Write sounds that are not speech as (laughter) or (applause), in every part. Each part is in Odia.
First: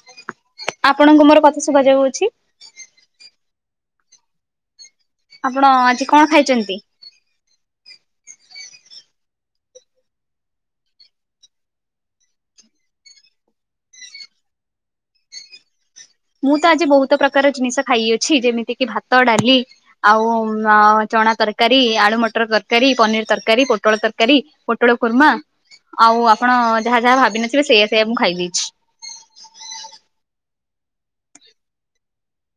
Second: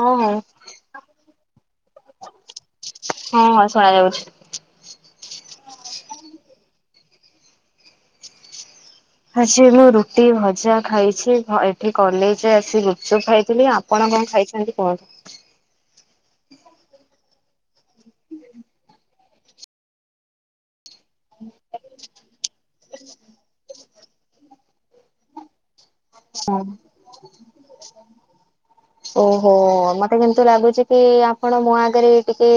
ହଁ ହୁଁ। ଆପଣଙ୍କୁ ମୋର କଥା ଶୁଭା ଯାଉଅଛି? ହଁ ହଁ ଶୁଣାଯାଉଛି। ଆପଣ ଆଜି କଣ ଖାଇଛନ୍ତି। ଆଜି ମୁଁ ରୁଟି ଭଜା ଖାଇଛି ଘ ଏଠି କଲେଜରେ ଆସି ଗୁପଚୁପ ଖାଇଥିଲି। ଆପଣ କଣ ଖାଇଛନ୍ତି କୁହନ୍ତୁ। ମୁଁ ତ ଆଜି ବହୁତ ପ୍ରକାର ଜିନିଷ ଖାଇଅଛି ଯେମିତି କିି ଭାତ ଡାଲି ଆଉ ଅଁ। ଚଣା ତରକାରୀ ଆଳୁ ମଟର ତରକାରୀ ପନିର ତରକାରୀ ପୋଟଳ ତରକାରୀ ପୋଟଳ କୁର୍ମା। ଆଉ ଆପଣ ଯାହା ଯାହା ଭାବିିନଥିବେ ସେଇଆ ସେଇଆ ମୁଁ ଖାଇ ଦେଇଛି। ଓହୋ ମତେ କିନ୍ତୁ ଲାଗୁଛି କି ଆପଣ ମୋ ଆଗରେ ଟିକେ।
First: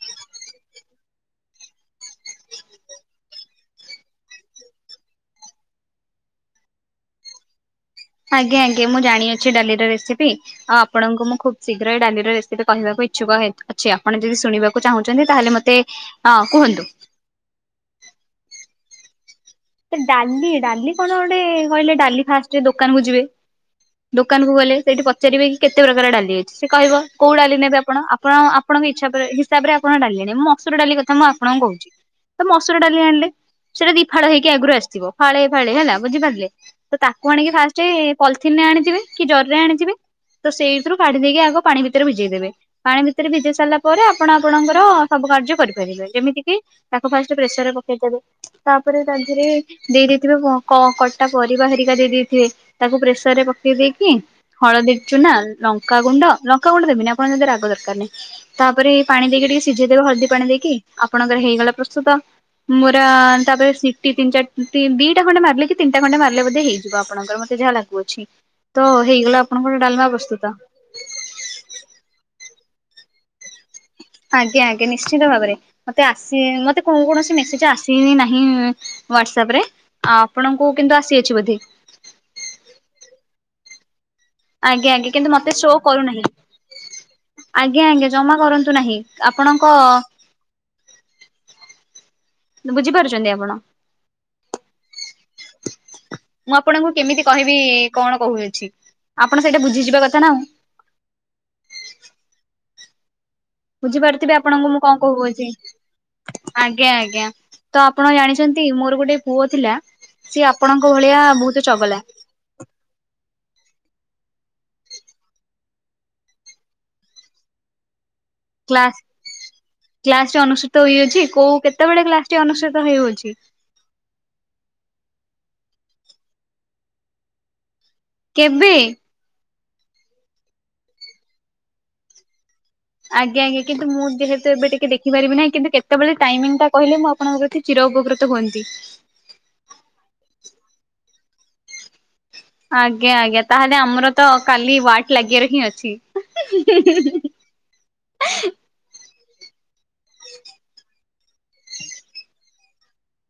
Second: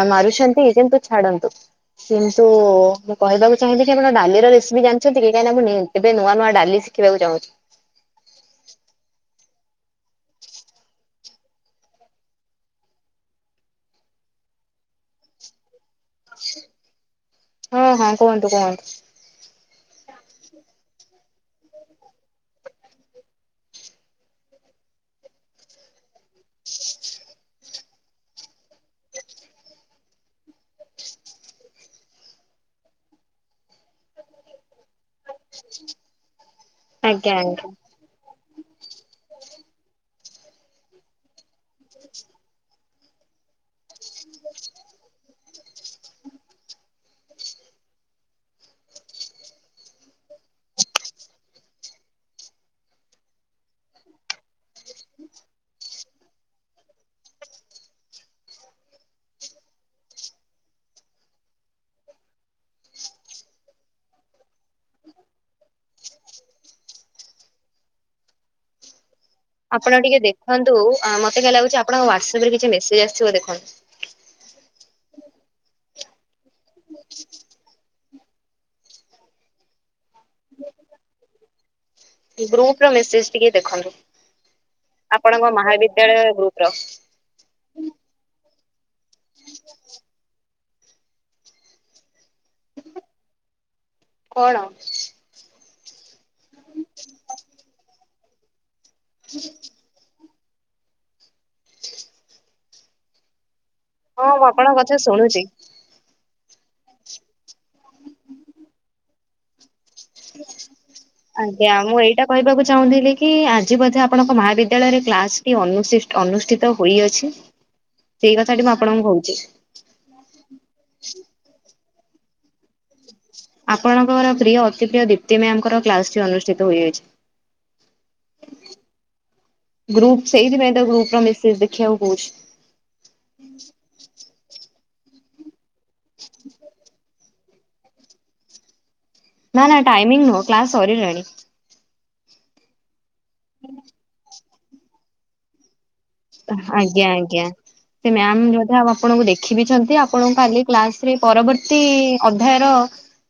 ଆ ମାରୁଛନ୍ତି କିନ୍ତୁ ଛାଡ଼ନ୍ତୁ। କିନ୍ତୁ ମୁଁ କହିବାକୁ ଚାହିଁବି କି ଆପଣ ଡାଲି ର ରେସିପି ଜାଣିଛନ୍ତି କି। କାଇଁ ନା ମୁଁ ଏବେ ନିଉ ଏବେ ନୂଆ ଡାଲି ଶଖିବାକୁ ଚାହୁଁଛି। ଆଜ୍ଞା ଆଜ୍ଞା ମୁଁ ଜାଣିଅଛି ଡାଲି ର ରେସିପି। ଆପଣଙ୍କୁଁ ଖୁବ ଶୀଘ୍ର ଏ ଡାଲି ର ରେସିପି କହିବାକୁ ଇଚଛକ ଅଛି ଆପଣ ଯଦି ଶୁଣିବା ଚାହୁଛନ୍ତି ତାହେଲେ ମତେ ଅ କୁହନ୍ତୁ। ହଁ ହଁ କୁହନ୍ତୁ କୁହନ୍ତୁ। ଡାଲି ଡାଲି କଣ ଗୋଟେ କହିଲେ ଡାଲି ଫାଷ୍ଟ ଦୋକାନ କୁ ଯିବେ। ଦୋକାନକୁ ଗଲେ ସେଇଠି ପଚାରିବେ କି କେତେ ପ୍ରକାର ଡାଲି ଅଛି ସେ କହିବ କୋଉ ଡାଲି ନେବେ ଆପଣ ଆପଣ ଆପଙ୍କ ଇଛା ହିସାବରେ ଆଣ ଡାେଲି ମୁଁ ମସୁର ଡାଲି କଥା ମୁ ଆପଣଙ୍କୁ କହୁଛି। ତ ମସୁର ଡାଲି ଆଣିଲେ ସେଟା ଦି ଫାଳ ହେଇକି ଆଗରୁ ଆସିଥିବ ଫାଳେ ଫାଳେ ହେଲା ବୁଝିପାରିଲେ ତ ତାକୁ ଆଜ୍ଞା ଆଣିକି ଆଜ୍ଞା। ଫାଷ୍ଟ ପଲିଥିିନ ରେ ଆଣିଯିବେ କି ଜରିରେ ଆଣିଥିବେ। ତ ସେଇଥିରୁ କାଢି ଦେଇକି ଆଗ ପାଣି ଭିତରେ ଭିଜେଇଦେବେ ପାଣି ଭିତରେ ଭିଜେଇ ସାରିଲା ପରେ ଆପଣ ଆପଣଙ୍କର ସବୁ କାର୍ଯ୍ୟ କରିପାରିବେ ଯେମିତି ତାକୁ ଫାଷ୍ଟ ପ୍ରେସର ରେ ପକେଇଦେବେ ତାପରେ ରେ ଦେଇେଇଥିବେ କଟା ପରିବା ହେରିକା ଦେଇେଇଥିବେ। ତାକୁ ପ୍ରେସର ରେ ପକେଇ ଦେଇେଇକି ହଳଦୀ ଚୁନା ଲଙ୍କାଗୁଣ୍ଡ ଲଙ୍କାଗୁଣ୍ଡ ଦେବିନ ନା ଆପଣଙ୍କ ଯଦି ରାଗ ଦରକାର ନାହିଁ। ତାପରେ ପାଣି ଦେଇକି ଟିକେ ସିଝେଇଦବ ହଳଦୀ ପାଣି ଦେଇକି ଆପଣଙ୍କର ହେଇଗଲା ପ୍ରସ୍ତୁତ। ମୋର ତାପରେ ଶ ଦି ତିି ଚାର ଦିଟା ଖଣ୍ଡେ ମାରିଲେ ତିିଟା ଖଣ୍ଡେ ମିଲେ ମଧ୍ୟ ହେଇଯିବ ଆପଣଙ୍କ ମତେ ଯାହା ଲାଗୁ ଅଛି। ତ ହେଇଗଲା ଆପଣ ଟିକେ ଦେଖନ୍ତୁ ମତେ କଁ ଲାଗୁଛି ଆପଣଙ୍କ ହ୍ୱାଟସଆପ ରେ କିଛି ମେସେଜ୍ ଆସିଥିବ ଦେଖନ୍ତୁ। ଆଜ୍ଞା ଆଜ୍ଞା ନିଶ୍ଚିତ ଭାବରେ ମତେ ଆସି ମତେ କ କୌଣସି ମେସେଜ ଆସ ନାହିଁ ହଵାଟସପ ରେ ଆ ଆପଣଙ୍କୁ କିନ୍ତୁ ଆସିଅଛି ବୋଧେ। ଗ୍ରୁପ ର ମେସେଜ ଟିକେ ଦେଖନ୍ତୁ। ଆଜ୍ଞା ଆଜ୍ଞା କିନ୍ତୁ ଆପଣଙ୍କ ମତେ ଶୋ କରୁନାହିଁ। ମହାବିଦ୍ୟାଳୟ ଗ୍ରୁପ ର ଆଜ୍ଞା ଆଜ୍ଞା ଜମା କରନ୍ତୁ ନାହିଁ ଆପଣଙ୍କ ବୁଝିପାରୁଛନ୍ତି ଆପଣ। କଣ। ମୁଁ ଆପଣଙ୍କୁ କେମିତି କହିବି କଣ କହୁଅଛି ଆପଣ ସେଇଟା ବୁଝିଯିବା କଥା ନା ଆଉ। ହଁ ବୁଝିପାରୁଥିବେ ଆପଣଙ୍କୁ ଆପଣଙ୍କ ମୁଁ କଥା କଣ ଶୁଣୁଛି। କହୁଅଛି। ଆଜ୍ଞା ଆଜ୍ଞା ତ ଆପଣ ଜାଣିଛନ୍ତି ମୋର ଗୋଟେ ପୁଅ ଥିଲା ସିଏ ଆପଣଙ୍କ ଭଳିଆ ବହୁତ ଆଜ୍ଞା ମୁଁ ଚଗଲା। ଏଇଟା କହିବାକୁ ଚାହୁଁଥିଲି କି ଆଜି ବ ଆପଣଙ୍କ ମହାବିଦ୍ୟାଳୟରେ କ୍ଲାସ ଟି ଅନୁଷ୍ଠିତ ହୋଇଅଛି। (unintelligible) ସେଇ କଥା ଟି ମୁଁ କ୍ଲାସ ଆପଣଙ୍କୁ କହୁଛି। କ୍ଲାସ ଟି ଅନୁଷ୍ଠିତ ହେଇଯାଉଛି କୋଉ କେତେବେଳେ କ୍ଲାସ ଟି ଅନୁଷ୍ଠିତ ହେଇଯାଉଛି। ଆପଣଙ୍କର ପ୍ରିୟ ଅତି ପ୍ରିୟ ଦୀପ୍ତି ମ୍ୟାର କ୍ଲାସଟି ଅନୁଷ୍ଠିତଯାଇଛି। କେବେ। ଗ୍ରୁପ ସେହିଛି ଗ୍ରୁପର ମିସେଜ ଦେଖାଇବାକୁ କହୁଛି। ଆଜ୍ଞା ଆ୍ା କିନ୍ତୁ ମୁଁ ଯେହେତୁ ଏବେ ଟିକେ ଦେଖିାରିବିହିଁ କିନ୍ତୁ କେେବେଳେ ଟାଇମ ଟା କହିଲେ ମୁଁ ଆପଣଙ୍କର ଏଠି ଚୀର ଉପକୃତ ହୁଅନ୍ତି। ନା ନା ଟାଇମିଙ୍ଗ ନ କ୍ଲାସ ସରିଲାନି। ଆଜ୍ଞା ଆଜ୍ଞା ତାହେଲେ ଆମର ତ କାଲି ୱାଟ ଲାଗିବାର ହିଁ ଅଛି। ଆଜ୍ଞା ଆଜ୍ଞା ସେ ମ୍ୟାାମ ଯ ଆଉ ଆପଣଙ୍କୁ ଦେଖ ଶିଖିବିଛନ୍ତି ଆପଣଙ୍କୁ କାଲି କ୍ଲାସରେ ପରବର୍ତ୍ତୀ ଅଧ୍ୟାୟର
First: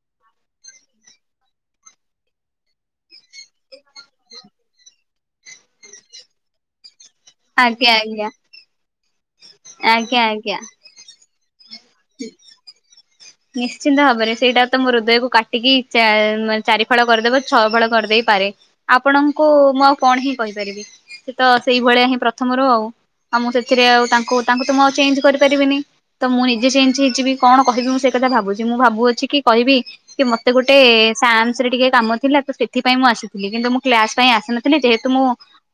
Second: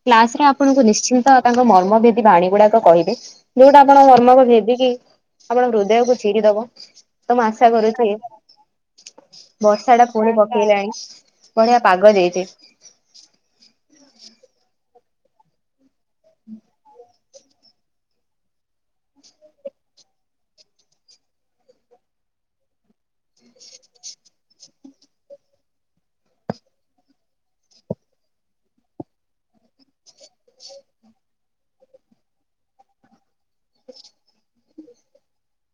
କ୍ଲାସ ରେ ଆପଣଙ୍କୁ ନିଶ୍ଚିନ୍ତ ତାଙ୍କ ମର୍ମଭେଦୀ ବାଣୀ ଗୁଡାକ କହିବେ। ଯୋଉଟା ଆପଣ କର୍ମକୁ ଯବିକି ଆପଣ ହୃଦୟକୁ ଛିରିଦବ। ତମ ଆସା ଆଜ୍ଞା କରୁଛ ଆଜ୍ଞା ବର୍ଷା ଟା ଆଜ୍ଞା ପୁଣି ଆଜ୍ଞା। ପକେଇଲାଣି ବଢିଆ ପାଗ ଦେଇଛି ନିଶ୍ଚିନ୍ତ ଭାବରେ ସେଇଟା ତ ମୋ ହୃଦୟକୁ କାଟିକିେ ଚାରି ଫଳ କରିଦେବ ଛଅ ଫଳ କରିଦେଇପାରେ ଆପଣଙ୍କୁ ମୁଁ ଆଉ କଣ ହିଁ କହିପାରିବି ସେ ତ ସେଇଭଳିଆ ହିଁ ପ୍ରଥମରୁ ଆଉ ଆଉ ମୁଁ ସେଥିରେ ଆଉ ତାଙ୍କୁ ତାଙ୍କୁ ତ ମୁ ଆଉ ଚେଞ୍ଜ କରିପାରିବିନି ତ ମୁଁ ନିଜେ ଚେଞ୍ଜ ହେଇଯିବି କଣ କହିବି ମୁଁ ସେ ଟା ଭାବୁଚି ମୁଁ ଭାବୁଅଛି କି କହିବି କି ମତେ ଗୋଟେ ସାନ୍ସ ରେ ଟିକେ କାମ ଥିଲା ତ ସେଥିପାଇଁ ମୁଁ ଆସିଥିଲି କିନ୍ତୁ ମୁଁ କ୍ଲାସ ପାଇଁ ଆସିନଥିଲି। ଯେହେତୁ ମୁଁ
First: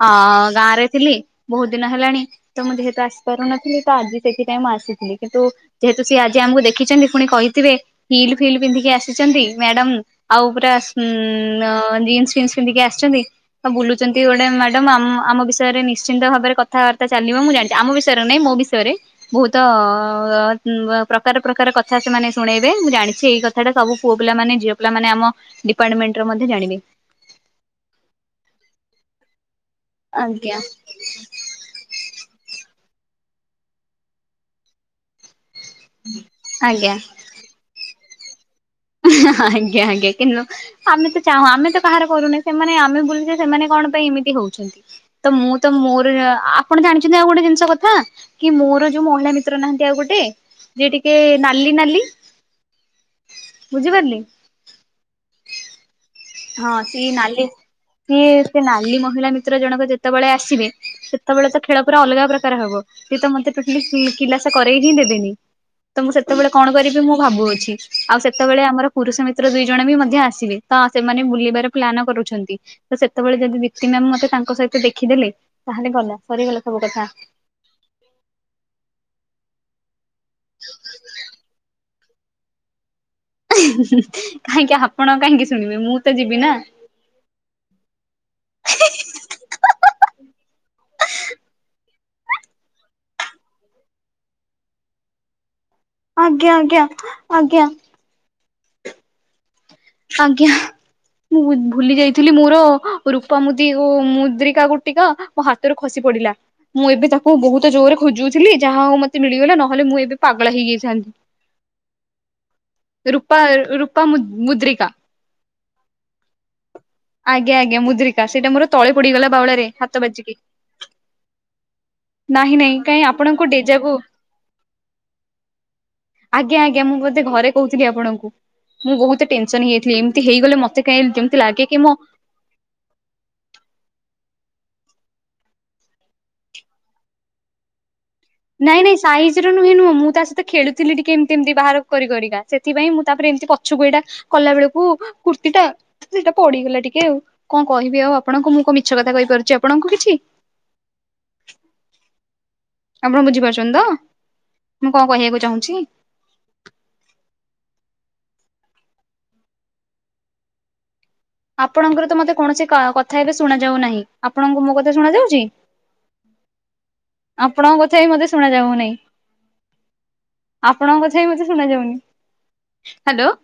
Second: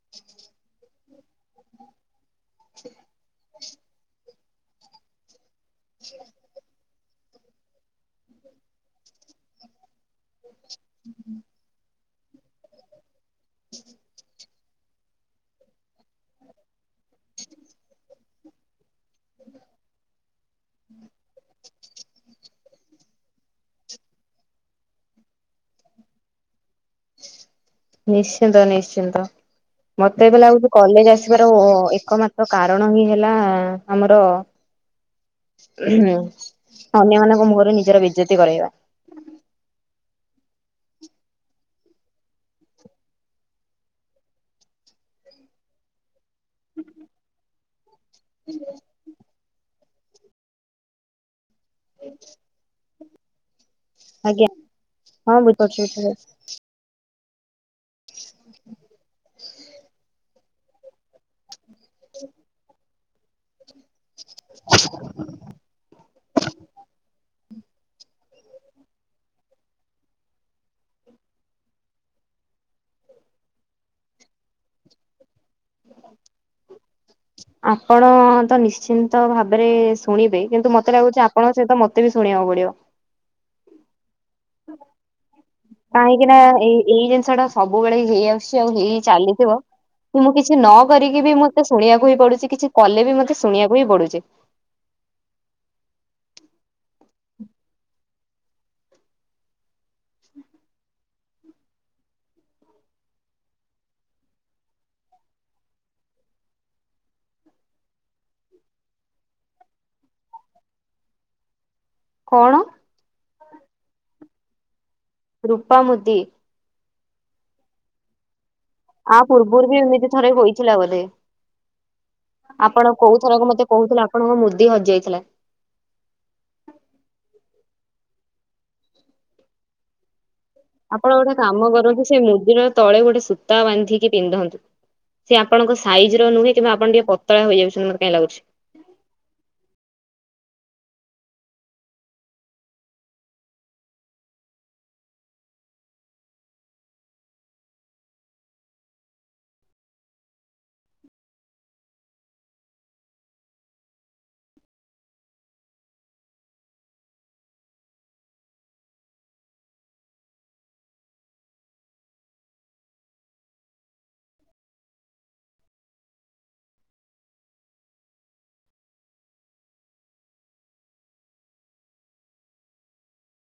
ହଁ ଗାଁରେ ଥିଲି ବୋହୁତ ଦିନ ହେଲାଣି। ତ ମୁଁ ଯେହେତୁ ଆସିପାରୁନଥିଲି ତ ଆଜି ସେଥି ପାଇଁ ଆସିଥିଲି କିନ୍ତୁ ଯେହେତୁ ସିଏ ଆଜି ଆମକୁ ଦେଖିଚନ୍ତି ପୁଣି କହିଥିବେ ହିଲ ଫିଲ ପିନ୍ଧିକି ଆସିଚନ୍ତି ମ୍ୟାଡାମ୍। ଆଉ ପୁରା ଜିନ୍ସ ଫିନ୍ସ ପିନ୍ଧିକି ଆସିଚନ୍ତି। ହୋଉ ବୁଲୁଚନ୍ତି ଗୋଟେ ମ୍ୟାଡାମ୍ ଆମ ବିଷୟରେ ନିଶ୍ଚିନ୍ତ ଭାବରେ କଥାବାର୍ତ୍ତା ଚାଲିବ। ମୁଁ ଜାଣି ଆମ ବିଷୟରେ ନାଇଁ ମୋ ବିଷୟରେ ବୋହୁତ ପ୍ରକାର ପ୍ରକାର କ ଥା ସେମାନେ ଶୁଣେଇବେ। ମୁଁ ଜାଣିଚି ଏଇ କଥାଟା ସବୁ ପୁଅ ପିଲା ମାନେ ଝିଅ ପିଲାମାନେ ଆମ ଡିପାର୍ଟମେଣ୍ଟର ମଧ୍ୟ ଜାଣିବି। ନିଶ୍ଚିନ୍ତ ନିଶ୍ଚିନ୍ତ ମତେ ଏବେ ଆଜ୍ଞା ଲାଗୁଚି କଲେଜ ଆସି ବାର ଏକମାତ୍ର କାରଣ ହିଁ ହେଲା। ଆମର ହୁଁ ଆଜ୍ଞା। ଅନ୍ୟମାନଙ୍କ ମୁହଁରେ ନିଜର ବେଜତି କରେଇବା। ଆଜ୍ଞା ଆଞା କିନ୍ତୁ ଆମେ ତ ଚାହୁଁ ଆମେ ତ କାହାର କରୁନ ସେମାନେ ଆମେ ବୁଲୁଚେ ସେମାନେ କଣ ପାଇଁ ଏମିତି ହୋଉଛନ୍ତି। ତ ମୁଁ ତ ମୋର ଆପଣ ଜାଣିଚନ୍ତି ଆଉ ଗୋଟେ ଜିନିଷ କଥା କି ମୋର ଯୋଉ ମହିଳା ମିତ୍ର ନାହାନ୍ତି। ଆଉ ଗୋଟେ ଯିଏ ଟିକେ ନାଲି ନାଲି ବୁଝିପାରିଲି। ଆଜ୍ଞା ହଁ ବୁଝି ପାରୁଚି ଏଥର। ହଁ ସିଏ ନାଲି ସିଏ ସେ ନାଲି ମହିଳା ମିତ୍ର ଜଣକ ଯେତେବେଳେ ଆସିବେ। ସେତେବେଳେ ତ ଖେଳ ପୁରା ଅଲଗା ପ୍ରକାର ହବ। ସିଏ ତ ମତେ ଟୋଟାଲି କି-କିିଲାସ କରେଇ ହିଁ ଦେବେନି। ତ ମୁଁ ସେତେବେଳେ କଣ କରିବି। ମୁଁ ଭାବୁଅଛି ଆଉ ସେତେବେଳେ ଆମର ପୁରୁଷ ମିତ୍ର ଦୁଇ ଜଣ ବି ମଧ୍ୟ ଆସିବେ। ତ ସେମାନେ ବୁଲିବାର ପ୍ଲାନ କରୁଛନ୍ତି। ତ ସେତେବେଳେ ଯଦି ଦିଇ ତିନି ଜଣ ମତେ ତାଙ୍କ ସହିତ ଦେଖିଦେଲେ। ତାହେଲେ ଗଲା ସରିଗଲା ସବୁ କଥା। ଆପଣ ତ ନିଶ୍ଚିନ୍ତ ଭାବରେ ଶୁଣିବେ। କିନ୍ତୁ ମତେ ଲାଗୁଚି ଆପଣଙ୍କ ସହିତ ମ ତେ ବି ଶୁଣିବାକୁ ପଡିବ। କାହିଁକି ଆପଣ କାହିଁକି ଶୁଣିବେ ମୁଁ ତ କାହିଁକି ଯିବି ନା ଏଇ ଏଇ ଜିନିଷଟା ସବୁବେଳେ ହେଇ ଆସୁଚି ଆଉ ହେଇ ଚାଲିଥିବ। ମୁଁ କିଛି ନ କରିକି ବି ମତେ ଶୁଣିବାକୁ ହିଁ ପଡୁଚି। କିଛି କଲେ ବି ମତେ ଶୁଣିବାକୁ ହିଁ ପଡୁଚି। ଆଜ୍ଞା ଆଜ୍ଞା ଆଜ୍ଞା। ଆଜ୍ଞା। ମୁଁ ବୁ ଭୁଲି ଯାଇଥିଲି ମୋର ରୂପ ମୁଦି ଓ ମୁଦ୍ରିକା ଗୁଟିକା ମୋ ହାତରୁ ଖସି ପଡିଲା। ମୁଁ ଏବେ ତାକୁ ବୋହୁତ ଜୋରରେ ଖୋଜୁଥିଲି। ଯାହା ହୋଉ ମତେ ମିଳିଗଲା ନହେଲେ ମୁଁ ଏବେ ପାଗଳ ହେଇଯାଇଥାନ୍ତି। କଣ? ରୂପା ରୂପା ମୁ-ମୁଦ୍ରିକା। ରୂପା ମୁଦି। ଆଜ୍ଞା ଆଜ୍ଞା ମୁଦ୍ରି ସେଇଟା ମୋର ତଳେ ଆ ପଡିଗଲା ବାଉଳାରେ ପୂର୍ବରୁ ବି ହାତ ଏମିତି ଥରେ ବାଜିକି। ହୋଇଥିଲା ବୋଧେ। ନାହିଁ ନାହିଁ ଆପଣ କାଇଁ କୋଉ ଥରକ ଆପଣଙ୍କୁ ମତେ ଡେଜାକୁୁ କହୁଥିଲେ ଆପଣଙ୍କ ମୁଦି ହଜିଯାଇଥିଲା। ଆଜ୍ଞା ଆଜ୍ଞା ମୁଁ ବୋଧେ ଘରେ କୋହୁଥିଲି ଆପଣଙ୍କୁ। ମୁଁ ବୋହୁତ ଟେ ନସନ୍ ହେଇଯାଇଥିଲି ଏମିତି ହେଇଗଲେ ମ ଆପଣ ଗୋଟେ କାମ କରନ୍ତୁ। ସେ ମୁଦିରର ତଳେ ଗୋଟେ ସୂତା ବାନ୍ଧିକି ପିନ୍ଧନ୍ତୁ। ସେ ଆପଣଙ୍କ ସାଇଜିର ନୁହେଁ କିମ୍ବା ଆପଣ ଟିକେ ପତଳା ହୋଇଯାଉଚନ୍ତି ମତେ କାଇଁ ଲାଗୁଚି। ନାଇଁ ନାଇଁ ସାଇଜିର ନୁହେଁ ନୁହୁଁ ତା ସହିତ ଖେୁଳୁଥିଲି ଟିକେ ଏମତି ଏମିତି ବାହାର କରି କରିକା ସେଥିପାଇ ମୁଁ ତାପରେ ଏମତି ପ ଛକୁ ଏଇଟା କଲା ବେଳକୁ କୁର୍ତ୍ତିୀଟା ସେଇଟା ପଡିଗଲା ଟିକେ ଆଉ କଣ କହିବି ଆଉ ଆପଣଙ୍କୁ। ମୁଁ କଣ ମିଛ କଥା କହିପାରୁଚି ଆପଣଙ୍କୁ କିଛି। ଆପଣ ବୁଝିପାରୁଚନ୍ତି ତ। ମୁଁ କଣ କହିବାକୁ ଚାହୁଁଚି। ଆପଣଙ୍କର ତ ମତେ କୌଣସି କ କଥା ଏବେ ଶୁଣା ଯାଉ ନାହିଁ। ଆପଣଙ୍କୁ ମୋ କଥା ଶୁଣା ଯାଉଚି? ଆପଣଙ୍କ କଥା ବି ମତେ ଶୁଣା ଯାଉନାହିଁ। ଆପଣଙ୍କ କଥା ବି ମତେ ଶୁଣା ଯାଉନି। ହ୍ୟାଲୋ।